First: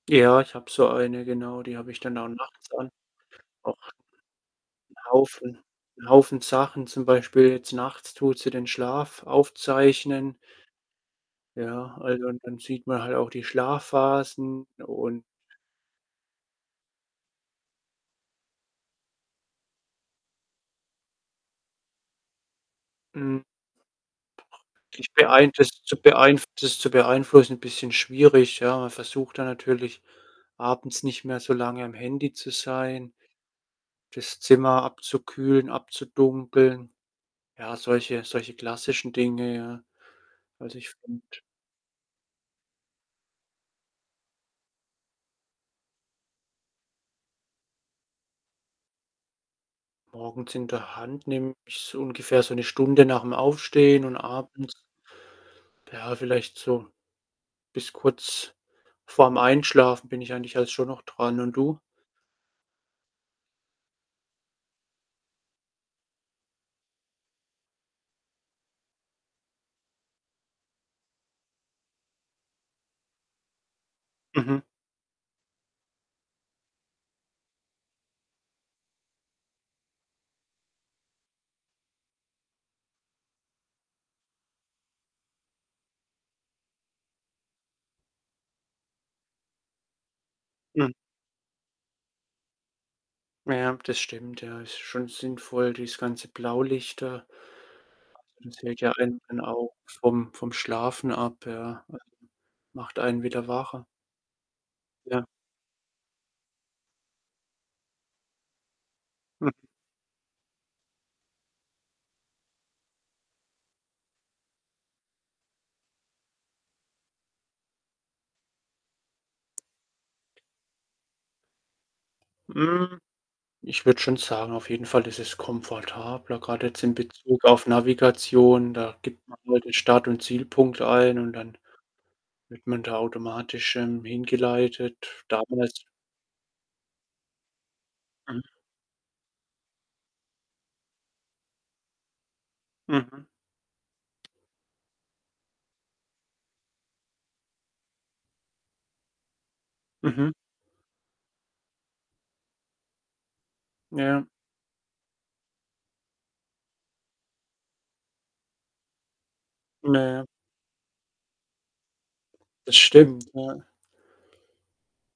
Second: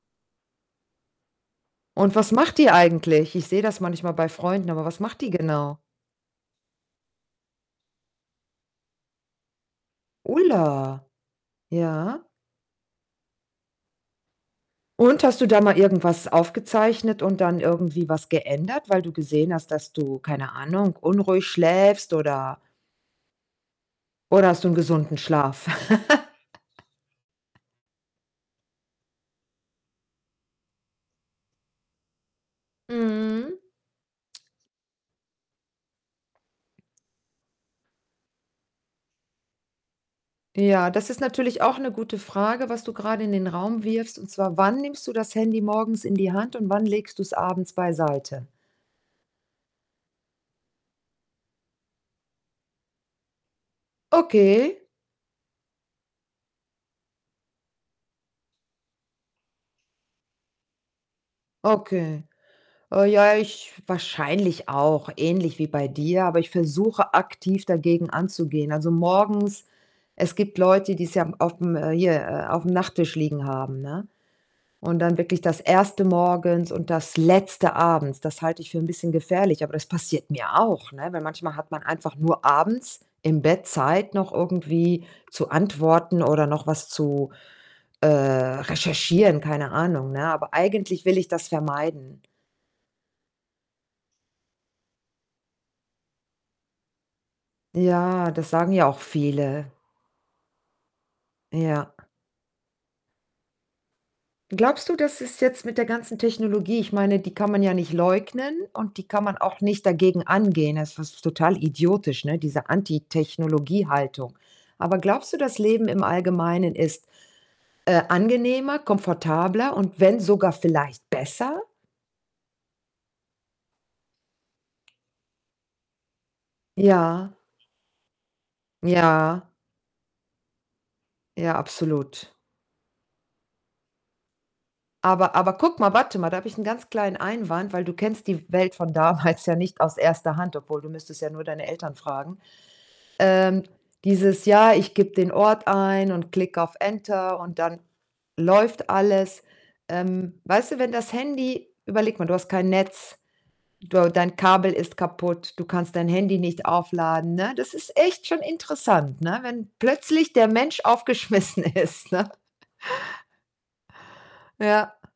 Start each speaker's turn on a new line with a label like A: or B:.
A: Ja, ich habe so eine, genau, die habe ich
B: Und
A: dann auch
B: was macht die
A: nachts an.
B: eigentlich? Ich sehe
A: Auch
B: das manchmal bei Freunden, aber
A: 'n
B: was macht die
A: Haufen
B: genau?
A: 'n Haufen Sachen, zum Beispiel jetzt nachts tut sie den Schlaf aufzeichnen.
B: Ulla.
A: Ja,
B: Ja.
A: also, und dann sieht man halt auch die Schlafphasen
B: Und
A: und
B: hast du da mal irgendwas aufgezeichnet und dann irgendwie was geändert, weil du gesehen hast, dass du keine Ahnung, unruhig schläfst oder
A: Hm.
B: oder hast du 'n
A: Ich
B: gesunden
A: beein
B: Schlaf?
A: das zu beeinf das zu beeinflussen, bisschen schwierig, ja, man versucht da natürlich abends nicht mehr so lange am Handy zu sein,
B: Mhm.
A: das Zimmer abzukühlen, abzudunkeln. Ja, solche solche klassischen Dinge, ja, also,
B: Ja,
A: ich
B: das ist
A: finde
B: natürlich auch 'ne gute Frage, was du grade in den Raum wirfst und zwar wann nimmst du das Handy morgens in die Hand und wann legst du's abends beiseite?
A: Morgens in der Hand nehme ich's ungefähr so 1 Stunde nach'm Aufstehen und abends,
B: Okay.
A: ja, vielleicht so bis kurz vorm Einschlafen bin ich eigentlich halt schon noch dran, und du?
B: Okay. Oh ja, ich wahrscheinlich auch ähnlich wie bei dir, aber ich versuche, aktiv dagegen anzugehen. Also, morgens es gibt Leute, die's ja m aufm, äh hier, äh, aufm Nachttisch liegen haben, ne,
A: Mhm.
B: und dann wirklich das 1. morgens und das Letzte abends. Das halte ich für 'n bisschen gefährlich, aber das passiert mir auch, ne? Weil manchmal hat man einfach nur abends im Bett Zeit, noch irgendwie zu antworten oder noch was zu, äh, recherchieren, keine Ahnung, ne? Aber
A: Hm.
B: eigentlich will ich das vermeiden.
A: Ja, das stimmt, ja, ist schon sinnvoll, dieses ganze Blaulichter.
B: Ja,
A: Also,
B: das
A: das
B: sagen
A: hält
B: ja
A: ja
B: auch
A: einen dann
B: viele.
A: auch vom vom Schlafen ab, ja.
B: Ja.
A: [unintelligible] Macht einen wieder wacher.
B: Glaubst du, das
A: Ja.
B: ist jetzt mit der ganzen Technologie ich meine, die kann man ja nicht leugnen und die kann man auch nicht dagegen angehen. Das ist total idiotisch, ne, diese Anti-Technologie-Haltung. Aber glaubst du, das Leben im Allgemeinen ist, äh, angenehmer, komfortabler und wenn sogar vielleicht besser?
A: Hm, ich würde schon sagen, auf jeden Fall ist es komfortabler, grad jetzt in
B: Ja.
A: Bezug auf Navigation. Da gibt man
B: Ja.
A: halt den Start und Zielpunkt ein und dann
B: Ja, absolut.
A: wird man da automatisch, irgendwie hingeleitet.
B: Aber aber gucke
A: Damals
B: mal warte mal, da habe ich 'nen ganz kleinen Einwand, weil du kennst die
A: [unintelligible]
B: Welt von damals ja nicht aus 1. Hand obwohl, du müsstest ja nur deine Eltern fragen.
A: Mhm.
B: Ähm, dieses Jahr, ich gebe den Ort ein und klick auf Enter und dann läuft alles.
A: Mhm.
B: Ähm, weißt du, wenn das Handy überleg mal, du hast kein Netz, du
A: Ja.
B: dein Kabel ist kaputt, du kannst dein Handy nicht aufladen, ne? Das ist echt schon interessant, ne, wenn
A: Naja.
B: plötzlich der Mensch aufgeschmissen ist, ne?
A: Das stimmt, ja.
B: Ja.